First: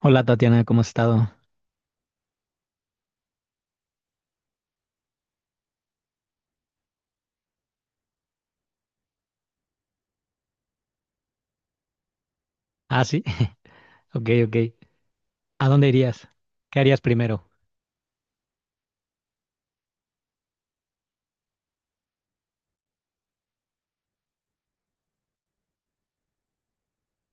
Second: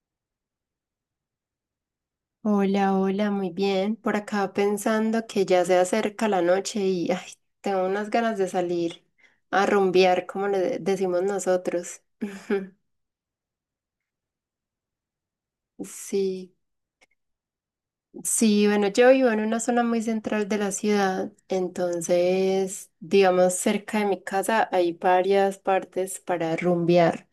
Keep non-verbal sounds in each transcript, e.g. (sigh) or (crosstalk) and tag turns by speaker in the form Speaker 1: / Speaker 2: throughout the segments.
Speaker 1: Hola Tatiana, ¿cómo has estado?
Speaker 2: Hola, hola, muy bien. Por acá pensando que ya se acerca la noche y ay, tengo unas ganas de salir a rumbear, como decimos nosotros. (laughs)
Speaker 1: Ah, sí. (laughs) Ok, ok. ¿A dónde irías?
Speaker 2: Sí.
Speaker 1: ¿Qué harías primero?
Speaker 2: Sí, bueno, yo vivo en una zona muy central de la ciudad, entonces, digamos, cerca de mi casa hay varias partes para rumbear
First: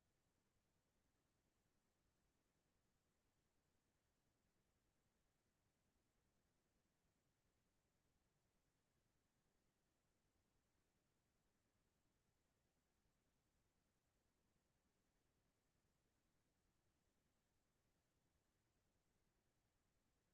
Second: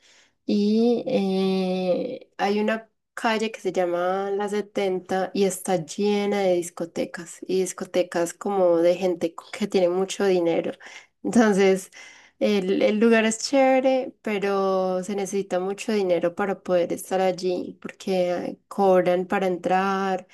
Speaker 2: y hay una calle que se llama La Setenta y está llena de discotecas y discotecas como de gente que tiene mucho dinero. Entonces, el lugar es chévere, pero se necesita mucho dinero para poder estar allí porque cobran para entrar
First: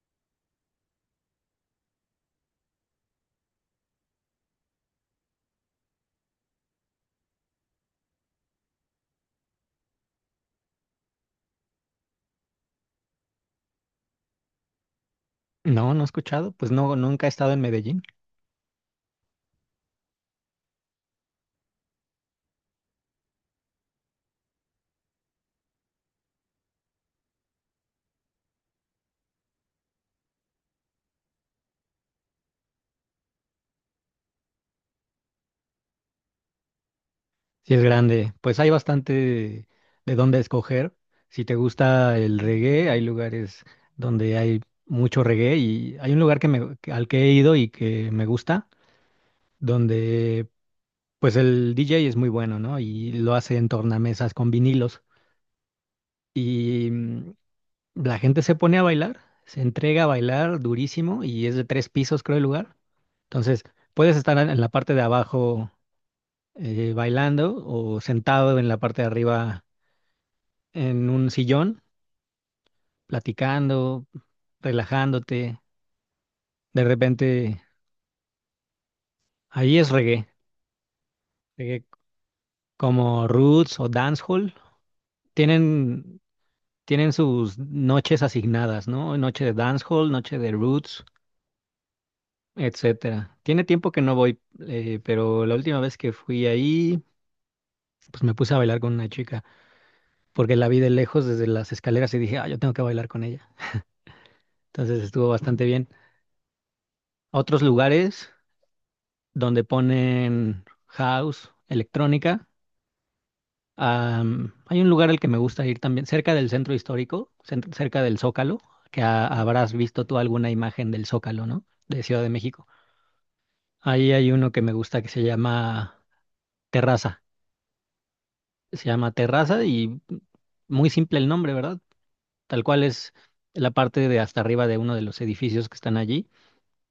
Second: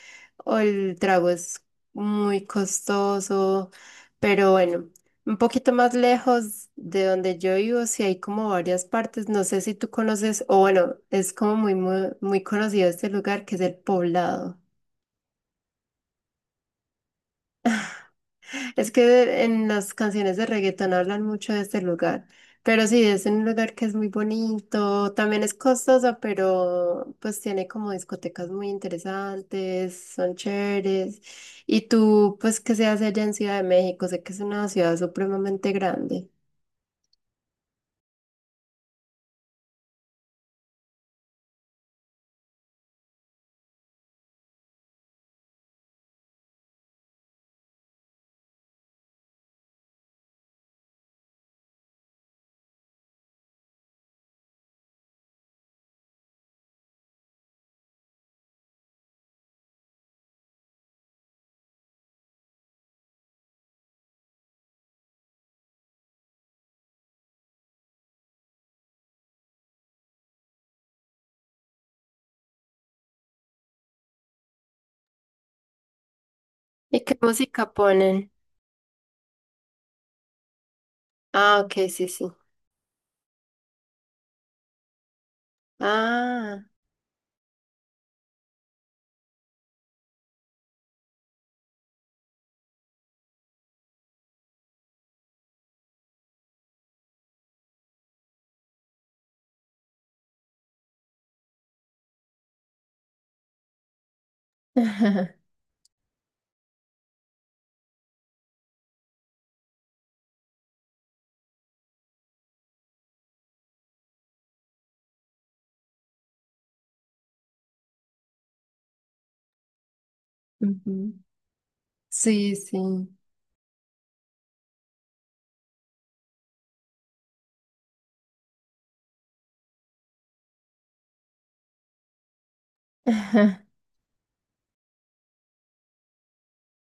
Speaker 2: o el trago es muy costoso, pero bueno, un poquito más lejos de donde yo vivo, sí hay como varias partes, no sé si tú conoces, o bueno, es como muy, muy, muy conocido este lugar que es el Poblado.
Speaker 1: No, no he escuchado. Pues no, nunca he estado en Medellín.
Speaker 2: Es que en las canciones de reggaetón hablan mucho de este lugar, pero sí, es un lugar que es muy bonito, también es costoso, pero pues tiene como discotecas muy interesantes, son chéveres. Y tú, pues que seas allá en Ciudad de México, sé que es una ciudad supremamente grande.
Speaker 1: Sí es grande. Pues hay bastante de dónde escoger. Si te gusta el reggae, hay lugares donde hay mucho reggae y hay un lugar al que he ido y que me gusta, donde pues el DJ es muy bueno, ¿no? Y lo hace en tornamesas con vinilos. Y la gente se pone a bailar, se entrega a bailar durísimo y es de tres pisos, creo, el lugar. Entonces, puedes estar en la parte de abajo, bailando, o sentado en la parte de arriba en un sillón, platicando, relajándote. De
Speaker 2: ¿Y qué
Speaker 1: repente,
Speaker 2: música ponen?
Speaker 1: ahí es reggae,
Speaker 2: Ah, ok,
Speaker 1: reggae
Speaker 2: sí, sí.
Speaker 1: como roots o dancehall. Tienen,
Speaker 2: Ah.
Speaker 1: tienen sus noches asignadas, ¿no? Noche de dancehall, noche de roots, etcétera. Tiene tiempo que no voy, pero la última vez que fui ahí, pues me puse a bailar con una chica, porque la vi de lejos desde las escaleras y dije, ah, yo tengo que bailar con ella. Entonces estuvo
Speaker 2: (laughs)
Speaker 1: bastante bien. Otros lugares donde ponen house, electrónica. Hay un lugar al que me gusta ir también, cerca del centro histórico, cerca del Zócalo, que habrás visto tú alguna imagen del
Speaker 2: Ujú.
Speaker 1: Zócalo, ¿no? De Ciudad de
Speaker 2: Sí,
Speaker 1: México.
Speaker 2: sí.
Speaker 1: Ahí hay uno que me gusta que se llama Terraza. Se llama Terraza y muy simple el nombre, ¿verdad? Tal cual es la
Speaker 2: (laughs)
Speaker 1: parte de hasta arriba de uno de los edificios que están allí.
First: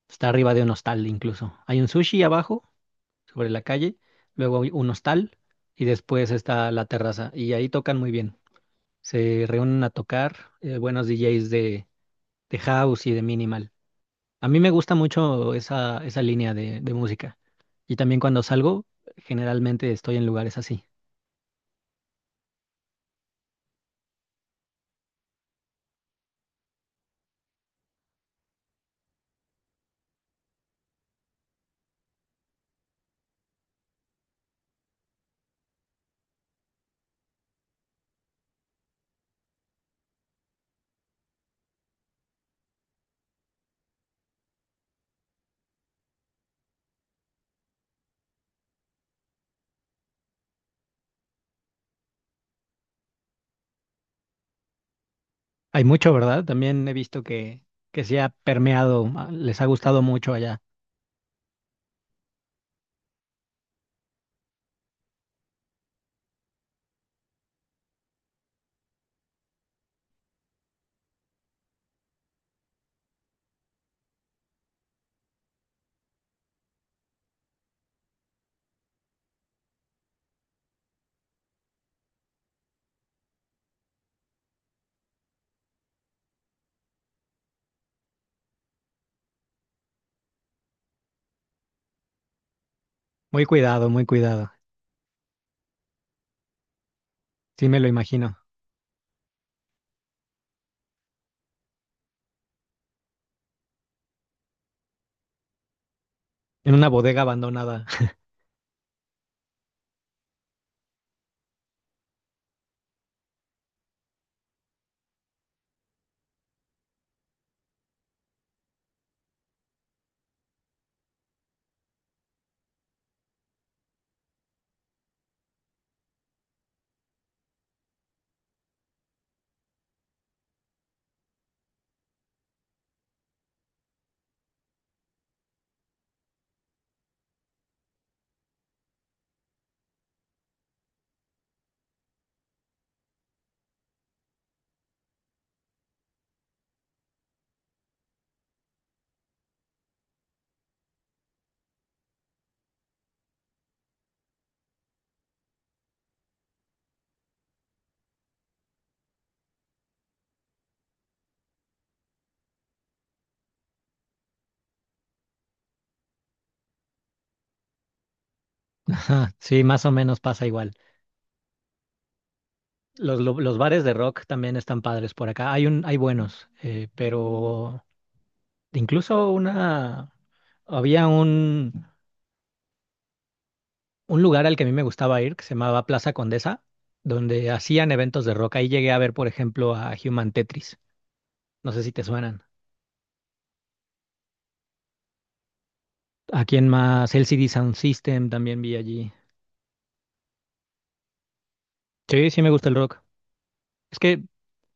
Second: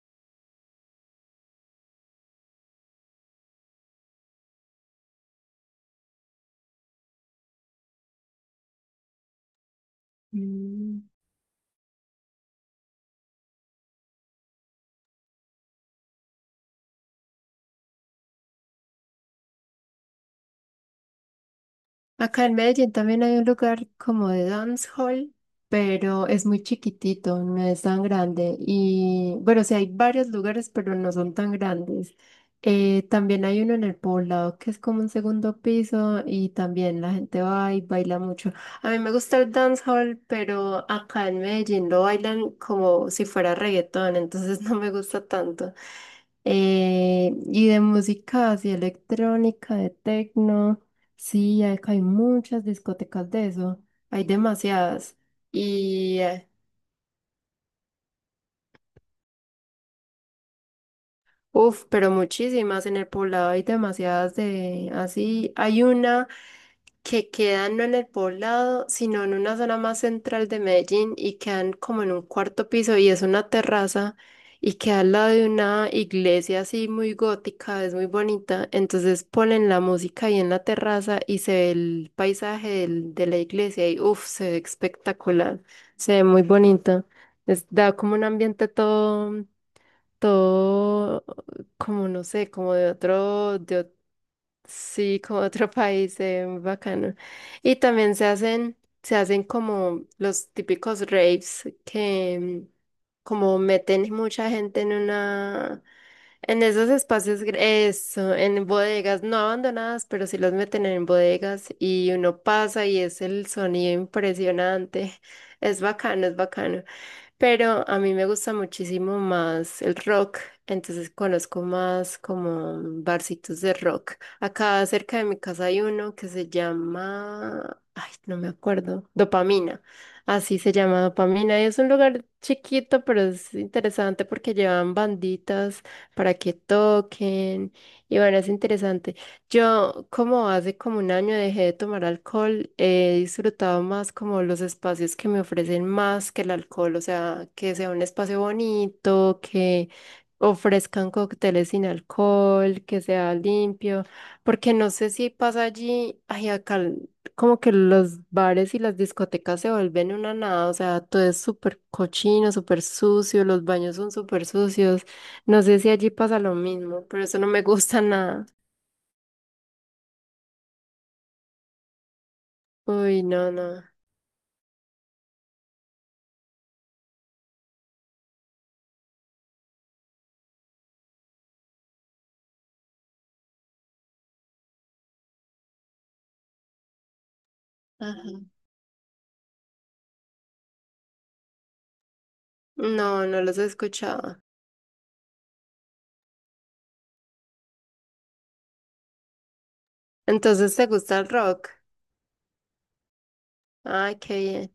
Speaker 1: Está arriba de un hostal incluso. Hay un sushi abajo, sobre la calle, luego hay un hostal y después está la terraza. Y ahí tocan muy bien. Se reúnen a tocar
Speaker 2: Mm.
Speaker 1: buenos DJs de house y de minimal. A mí me gusta mucho esa línea de música. Y también cuando salgo, generalmente estoy en lugares así.
Speaker 2: Acá en Medellín también hay un lugar como de dance hall, pero es muy chiquitito, no es tan grande. Y bueno, sí hay varios lugares, pero no son tan grandes. También hay uno en el poblado que es como un segundo piso y también la gente va y baila mucho. A mí me gusta el dance hall, pero acá en Medellín lo bailan como si fuera reggaetón, entonces (laughs) no me gusta tanto. Y de música así electrónica, de techno, sí, acá hay muchas discotecas de eso, hay demasiadas.
Speaker 1: Hay mucho,
Speaker 2: Y,
Speaker 1: ¿verdad? También he visto que se ha permeado, ah, les ha gustado mucho allá.
Speaker 2: uff, pero muchísimas en el poblado hay demasiadas de así. Hay una. Que quedan no en el poblado, sino en una zona más central de Medellín y quedan como en un cuarto piso y es una terraza y queda al lado de una iglesia así muy gótica, es muy bonita. Entonces ponen la música ahí en la terraza y se ve el paisaje de la iglesia y uff, se ve espectacular, se ve muy bonita. Da como un ambiente todo, todo, como no sé, como de
Speaker 1: Muy
Speaker 2: otro,
Speaker 1: cuidado,
Speaker 2: de.
Speaker 1: muy cuidado.
Speaker 2: Sí, como otro (laughs) país, bacano.
Speaker 1: Sí,
Speaker 2: Y
Speaker 1: me lo
Speaker 2: también
Speaker 1: imagino.
Speaker 2: se hacen como los típicos raves que como meten mucha gente en una, en
Speaker 1: En una
Speaker 2: esos
Speaker 1: bodega
Speaker 2: espacios,
Speaker 1: abandonada.
Speaker 2: en bodegas, no abandonadas, pero sí los meten en bodegas y uno pasa y es el sonido impresionante. (laughs) Es bacano, es bacano. Pero a mí me gusta muchísimo más el rock, entonces conozco más como barcitos de rock. Acá cerca de mi casa hay uno que se llama, ay, no me acuerdo, Dopamina. Así se llama Dopamina y es un lugar chiquito, pero es interesante porque llevan banditas para que toquen y bueno, es interesante. Yo, como hace como un año dejé de tomar alcohol, he disfrutado más como los espacios que me ofrecen más que el alcohol, o sea, que sea un espacio bonito, que ofrezcan cócteles sin alcohol, que sea limpio, porque no sé si pasa allí, ay, como que los bares y las discotecas se vuelven una nada, o sea, todo es súper cochino, súper sucio, los baños son súper sucios, no sé si allí pasa lo mismo, pero eso no me gusta nada.
Speaker 1: (laughs) Sí, más o menos pasa igual.
Speaker 2: Uy, no,
Speaker 1: Los
Speaker 2: no.
Speaker 1: bares de rock también están padres por acá. Hay buenos, pero incluso había un, un lugar al que a mí me gustaba ir que se llamaba Plaza Condesa, donde hacían eventos de
Speaker 2: Ajá.
Speaker 1: rock. Ahí llegué a ver, por ejemplo, a Human Tetris. No sé si te suenan.
Speaker 2: No, no los he escuchado.
Speaker 1: ¿A quién más? LCD Sound System también vi allí.
Speaker 2: Entonces, ¿te gusta el rock?
Speaker 1: Sí, sí me gusta el rock. Es
Speaker 2: Ay,
Speaker 1: que
Speaker 2: qué bien.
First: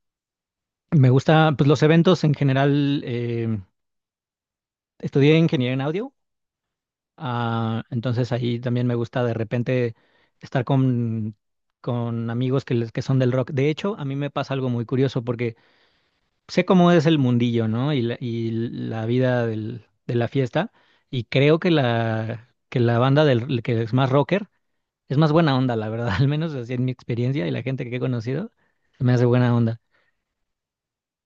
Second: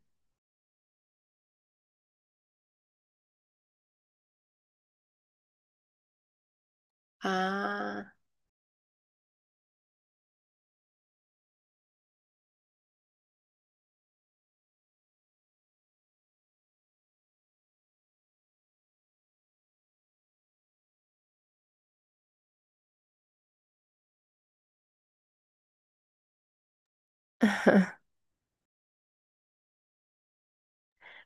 Speaker 1: me gusta, pues los eventos en general, estudié ingeniería en audio, ah,
Speaker 2: Ah.
Speaker 1: entonces ahí también me gusta de repente estar con amigos que son del rock. De hecho, a mí me pasa algo muy curioso porque sé cómo es el mundillo, ¿no? Y la vida de la fiesta, y creo que que la banda que es más rocker es más buena onda, la verdad, (laughs) al menos así en mi experiencia y la gente que he
Speaker 2: (laughs)
Speaker 1: conocido, me hace buena onda.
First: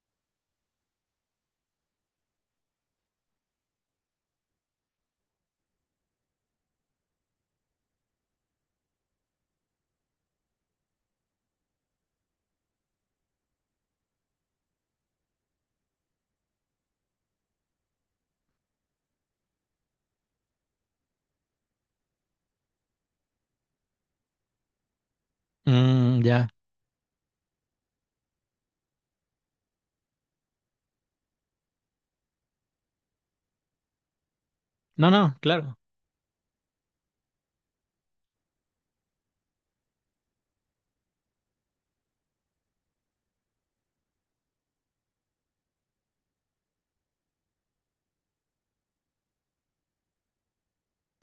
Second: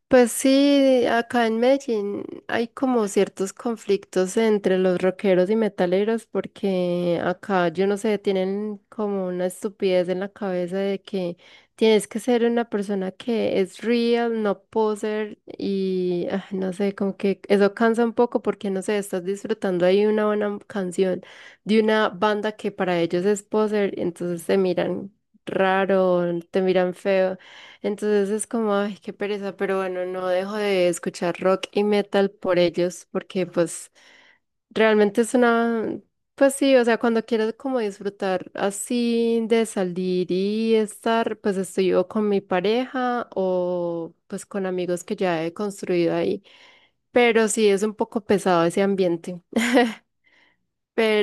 Speaker 2: Pues sí, acá en Medellín hay como ciertos conflictos entre los rockeros y metaleros porque acá, yo no sé, tienen como una estupidez en la cabeza de que tienes que ser una persona que es real, no poser y ah, no sé, como que eso cansa un poco porque no sé, estás disfrutando ahí una buena canción de una banda que para ellos es poser, entonces te miran raro,
Speaker 1: Mm, ya.
Speaker 2: te miran feo. Entonces es como, ay, qué pereza, pero bueno, no dejo de escuchar rock y metal por ellos, porque pues
Speaker 1: No,
Speaker 2: realmente es
Speaker 1: no, claro.
Speaker 2: una, pues sí, o sea, cuando quiero como disfrutar así de salir y estar, pues estoy o con mi pareja o pues con amigos que ya he construido ahí, pero sí es un poco pesado ese ambiente.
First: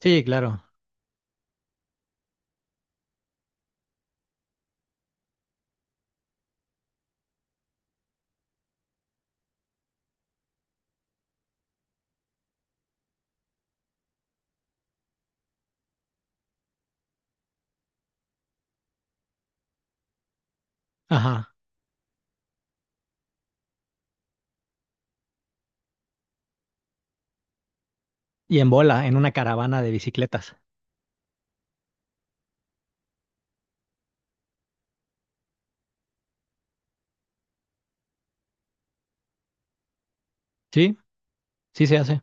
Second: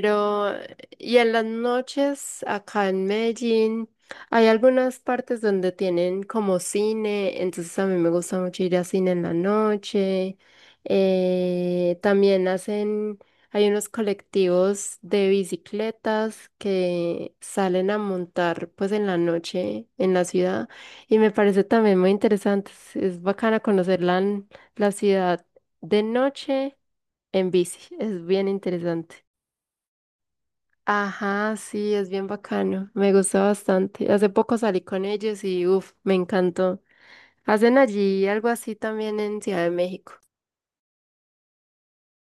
Speaker 1: Sí, claro.
Speaker 2: y en las noches acá en Medellín hay algunas partes donde tienen como cine, entonces a mí me gusta mucho ir a cine en la noche. También hacen, hay unos colectivos de bicicletas que salen a montar pues en la noche en la ciudad y me
Speaker 1: Ajá.
Speaker 2: parece también muy interesante. Es bacana conocer la, la ciudad de noche en bici, es bien
Speaker 1: Y en bola, en
Speaker 2: interesante.
Speaker 1: una caravana de bicicletas.
Speaker 2: Ajá, sí, es bien bacano. Me gusta bastante. Hace poco salí con ellos y uff, me encantó. Hacen allí algo así también en Ciudad de México.
Speaker 1: Sí, sí se hace.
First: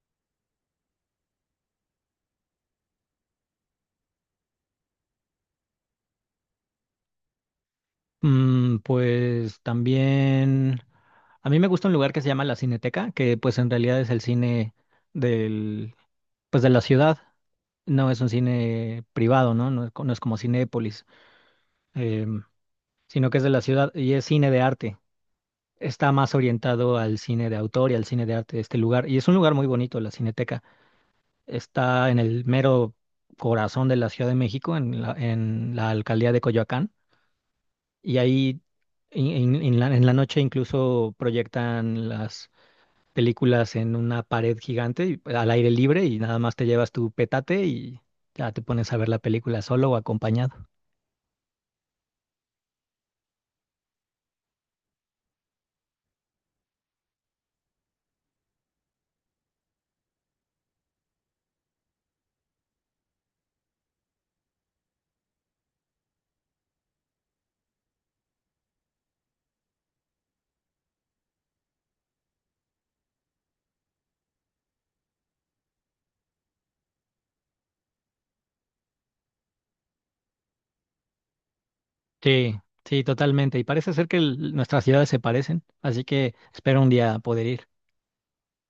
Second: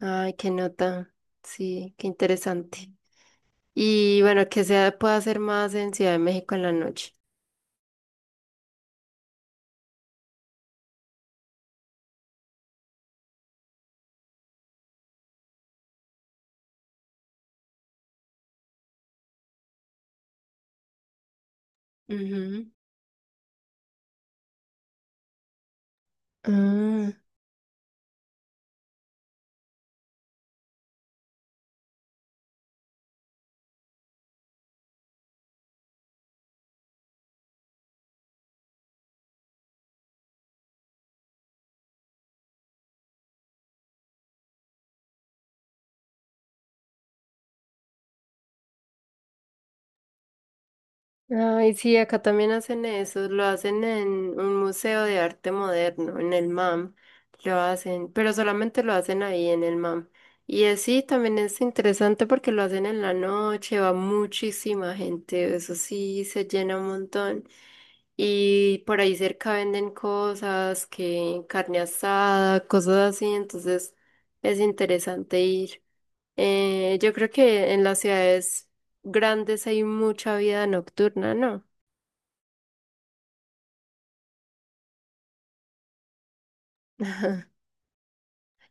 Speaker 2: Ay, qué nota. Sí, qué interesante. Y bueno, que se pueda hacer más en Ciudad de México en la noche.
Speaker 1: Mm, pues también. A mí me gusta un lugar que se llama la Cineteca, que pues en realidad es el cine del, pues de la ciudad. No es un cine privado, ¿no? No es como Cinépolis, em,
Speaker 2: Ujú.
Speaker 1: sino que es de la ciudad y es cine de arte. Está más orientado
Speaker 2: Ah.
Speaker 1: al cine de autor y al cine de arte de este lugar. Y es un lugar muy bonito, la Cineteca. Está en el mero corazón de la Ciudad de México, en en la alcaldía de Coyoacán. Y ahí en en la noche incluso proyectan las películas en una pared gigante al aire libre y nada más te llevas tu petate y ya te pones a ver la película solo o acompañado.
Speaker 2: Ay, sí, acá también hacen eso, lo hacen en un museo de arte moderno, en el MAM, lo hacen, pero solamente lo hacen ahí en el MAM. Y así también es interesante porque lo hacen en la noche, va muchísima gente, eso sí, se llena un montón. Y por ahí cerca venden cosas, que carne asada, cosas así, entonces es interesante ir. Yo creo que en las ciudades grandes hay mucha vida nocturna, ¿no?
Speaker 1: Sí, sí, totalmente. Y parece ser que nuestras ciudades se parecen, así que espero un
Speaker 2: (laughs)
Speaker 1: día
Speaker 2: Ajá.
Speaker 1: poder ir.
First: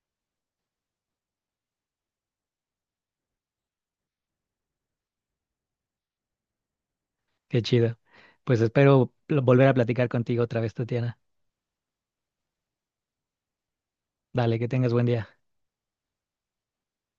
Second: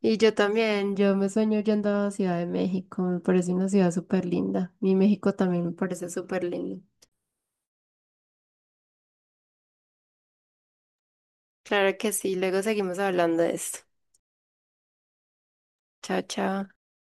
Speaker 2: Y yo también, yo me sueño yendo a Ciudad de México, me parece una ciudad súper linda. Mi México también me parece súper lindo.
Speaker 1: Qué chido. Pues espero volver a platicar contigo otra vez, Tatiana.
Speaker 2: Claro que sí, luego seguimos hablando de esto.
Speaker 1: Dale, que tengas buen día.
Speaker 2: Chao, chao.